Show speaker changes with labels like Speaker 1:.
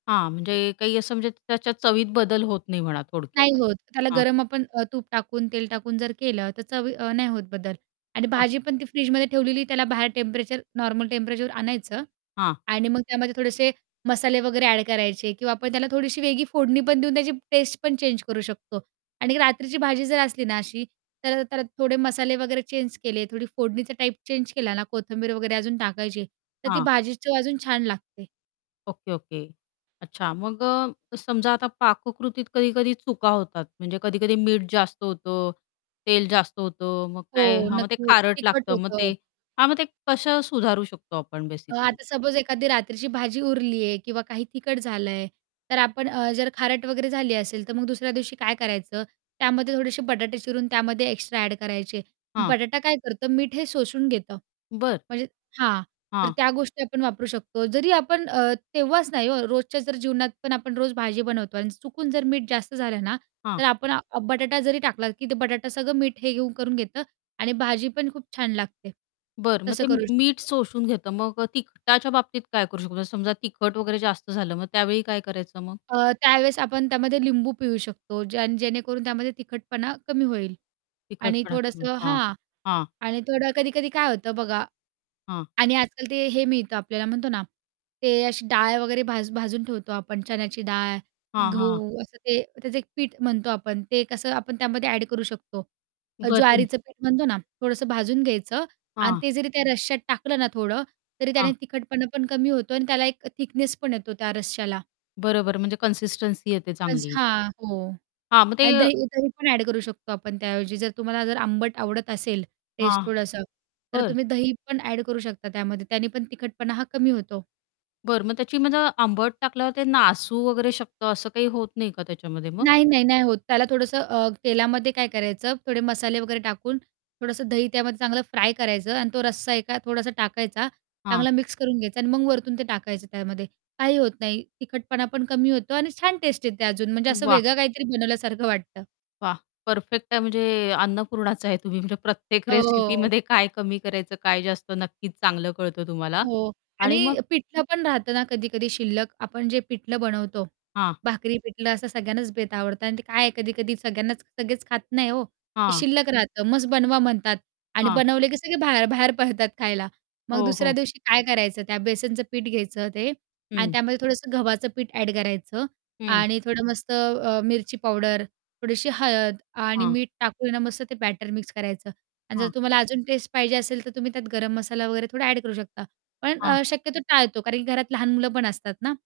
Speaker 1: हां, म्हणजे काही असं म्हणजे त्याच्या चवीत बदल होत नाही म्हणा
Speaker 2: नाही
Speaker 1: थोडक्यात.
Speaker 2: होत त्याला
Speaker 1: हां
Speaker 2: गरम आपण अ, तूप टाकून, तेल टाकून जर केलं तर चवी अ, नाही होत बदल आणि
Speaker 1: [unintelligible]
Speaker 2: भाजी पण ती फ्रिजमध्ये ठेवलेली त्याला बाहेर टेम्परेचर नॉर्मल टेम्परेचरवर आणायचं
Speaker 1: हां.
Speaker 2: आणि मग त्यामध्ये थोडेसे मसाले वगैरे अ‍ॅड करायचे किंवा आपण त्याला थोडीशी वेगळी फोडणी पण देऊन त्याची टेस्ट पण चेंज करू शकतो आणि रात्रीची भाजी जर असली ना अशी, तर त्याला थोडे मसाले वगैरे चेंज केले, थोडी फोडणीचा टाईप चेंज केला ना कोथिंबीर वगैरे अजून टाकायची तर ती
Speaker 1: हां.
Speaker 2: भाजी चव अजून छान लागते.
Speaker 1: Okay, okay. अच्छा मग अ, समजा आता पाककृतीत कधी-कधी चुका होतात. म्हणजे कधी-कधी मीठ जास्त होतं, तेल जास्त होतं, मग
Speaker 2: हो
Speaker 1: काय हां, मग ते
Speaker 2: नक्की होतं,
Speaker 1: खारट
Speaker 2: तिखट
Speaker 1: लागतं, मग
Speaker 2: होतं.
Speaker 1: ते हां मग ते कसं सुधारू शकतो आपण बेसिकली?
Speaker 2: आता सपोज एखादी रात्रीची भाजी उरली आहे किंवा काही तिखट झालंय तर आपण अ, जर खारट वगैरे झाली असेल, तर मग दुसऱ्या दिवशी काय करायचं त्यामध्ये थोडेसे बटाटे चिरून त्यामध्ये एक्स्ट्रा अ‍ॅड करायचे.
Speaker 1: हां.
Speaker 2: बटाटा काय करतं मीठ हे शोषून घेतं.
Speaker 1: बरं.
Speaker 2: म्हणजे हां, तर
Speaker 1: हां.
Speaker 2: त्या गोष्टी आपण वापरू शकतो. जरी आपण अ, तेव्हाच नाही हो रोजच्या जर जीवनात पण आपण रोज भाजी बनवतो आणि चुकून जर मीठ जास्त झालं ना,
Speaker 1: हां.
Speaker 2: तर आपण अ, बटाटा जरी टाकला की ते बटाटा सगळं मीठ हे घेऊन करून घेतं आणि भाजी पण खूप छान लागते.
Speaker 1: बरं मग
Speaker 2: तसं
Speaker 1: ते म
Speaker 2: करू
Speaker 1: मीठ
Speaker 2: शकतो.
Speaker 1: शोषून घेतं. मग अ, तिखटच्या बाबतीत काय करू शकतो समजा तिखट वगैरे जास्त झालं मग त्यावेळी काय करायचं मग?
Speaker 2: अ, त्यावेळेस आपण त्यामध्ये लिंबू पिळू शकतो ज्याण जेणेकरून त्यामध्ये तिखटपणा कमी होईल आणि
Speaker 1: तिखटपणा कमी.
Speaker 2: थोडंसं
Speaker 1: हां,
Speaker 2: हां
Speaker 1: हां.
Speaker 2: आणि थोडं कधी-कधी काय होतं बघा
Speaker 1: हां.
Speaker 2: आणि आजकाल ते हे मिळतं आपल्याला म्हणतो ना ते अशी डाळ वगैरे भाज भाजून ठेवतो आपण चण्याची डाळ,
Speaker 1: हां, हां.
Speaker 2: गहू, असं ते त्याचं एक पीठ म्हणतो आपण ते कसं आपण त्यामध्ये अ‍ॅड करू शकतो.
Speaker 1: बरं. [unintelligible]
Speaker 2: ज्वारीचं पीठ म्हणतो ना थोडंसं भाजून घ्यायचं आणि
Speaker 1: हां.
Speaker 2: ते जरी त्या रश्यात टाकलं ना थोडं, तरी
Speaker 1: हां.
Speaker 2: त्याने तिखटपणा पण कमी होतो आणि त्याला एक थिकनेस पण येतो त्या रश्याला.
Speaker 1: बरोबर म्हणजे कन्सिस्टन्सी येते
Speaker 2: [unintelligible]
Speaker 1: चांगली?
Speaker 2: हां, हो
Speaker 1: हां मग ते
Speaker 2: आणि दही दही पण अ‍ॅड करू शकतो आपण त्याऐवजी जर तुम्हाला जर आंबट आवडत असेल टेस्ट
Speaker 1: हां,
Speaker 2: थोडंसं, तर
Speaker 1: बरं.
Speaker 2: तुम्ही दही पण अ‍ॅड करू शकता त्यामध्ये, त्याने पण तिखटपणा हा कमी होतो.
Speaker 1: बरं मग त्याची म्हणजे आंबट टाकल्यावर ते नासू वगैरे शकतं असं काही होत नाही का त्याच्यामध्ये मग?
Speaker 2: नाही, नाही, नाही होत त्याला थोडंसं अ, तेलामध्ये काय करायचं, थोडे मसाले वगैरे टाकून थोडंसं दही त्यामध्ये चांगलं फ्राय करायचं आणि तो रस्सा एका थोडासा टाकायचा.
Speaker 1: हां.
Speaker 2: चांगला मिक्स करून घ्यायचा आणि मग वरतून ते टाकायचं त्यामध्ये. काही होत नाही, तिखटपणा पण कमी होतो आणि छान टेस्ट आहे ते अजून म्हणजे असं
Speaker 1: वाह!
Speaker 2: वेगळं काहीतरी बनवल्यासारखं वाटतं.
Speaker 1: वाह! परफेक्ट आहे म्हणजे अन्नपूर्णाच आहे तुम्ही म्हणजे प्रत्येक
Speaker 2: हो.
Speaker 1: रेसिपीमध्ये काय कमी करायचं, काय जास्त. नक्कीच चांगलं कळतं तुम्हाला
Speaker 2: हो
Speaker 1: आणि मग
Speaker 2: आणि पिठलं पण राहतं ना कधी-कधी शिल्लक. आपण जे पिठलं बनवतो
Speaker 1: हां.
Speaker 2: भाकरी-पिठलं असं सगळ्यांनाच बेत आवडतं आणि ते काय आहे कधी-कधी सगळ्यांनाच सगळेच खात नाही हो. ते
Speaker 1: हां.
Speaker 2: शिल्लक राहतं मस्त बनवा म्हणतात आणि
Speaker 1: हां.
Speaker 2: बनवले की सगळे बाहेर बाहेर पडतात खायला. मग
Speaker 1: हो,
Speaker 2: दुसऱ्या
Speaker 1: हो.
Speaker 2: दिवशी काय करायचं त्या बेसनचं पीठ घ्यायचं ते आणि
Speaker 1: हं.
Speaker 2: त्यामध्ये थोडंसं गव्हाचं पीठ अ‍ॅड करायचं
Speaker 1: हं.
Speaker 2: आणि थोडं मस्त अ, मिरची पावडर, थोडीशी हळद आणि
Speaker 1: हां.
Speaker 2: मीठ टाकून ना मस्त ते बॅटर मिक्स करायचं आणि जर
Speaker 1: हां.
Speaker 2: तुम्हाला अजून टेस्ट पाहिजे असेल, तर तुम्ही त्यात गरम मसाला वगैरे थोडा अ‍ॅड करू शकता. पण
Speaker 1: हां.
Speaker 2: अ, शक्यतो टाळतो कारण की घरात लहान मुलं पण असतात ना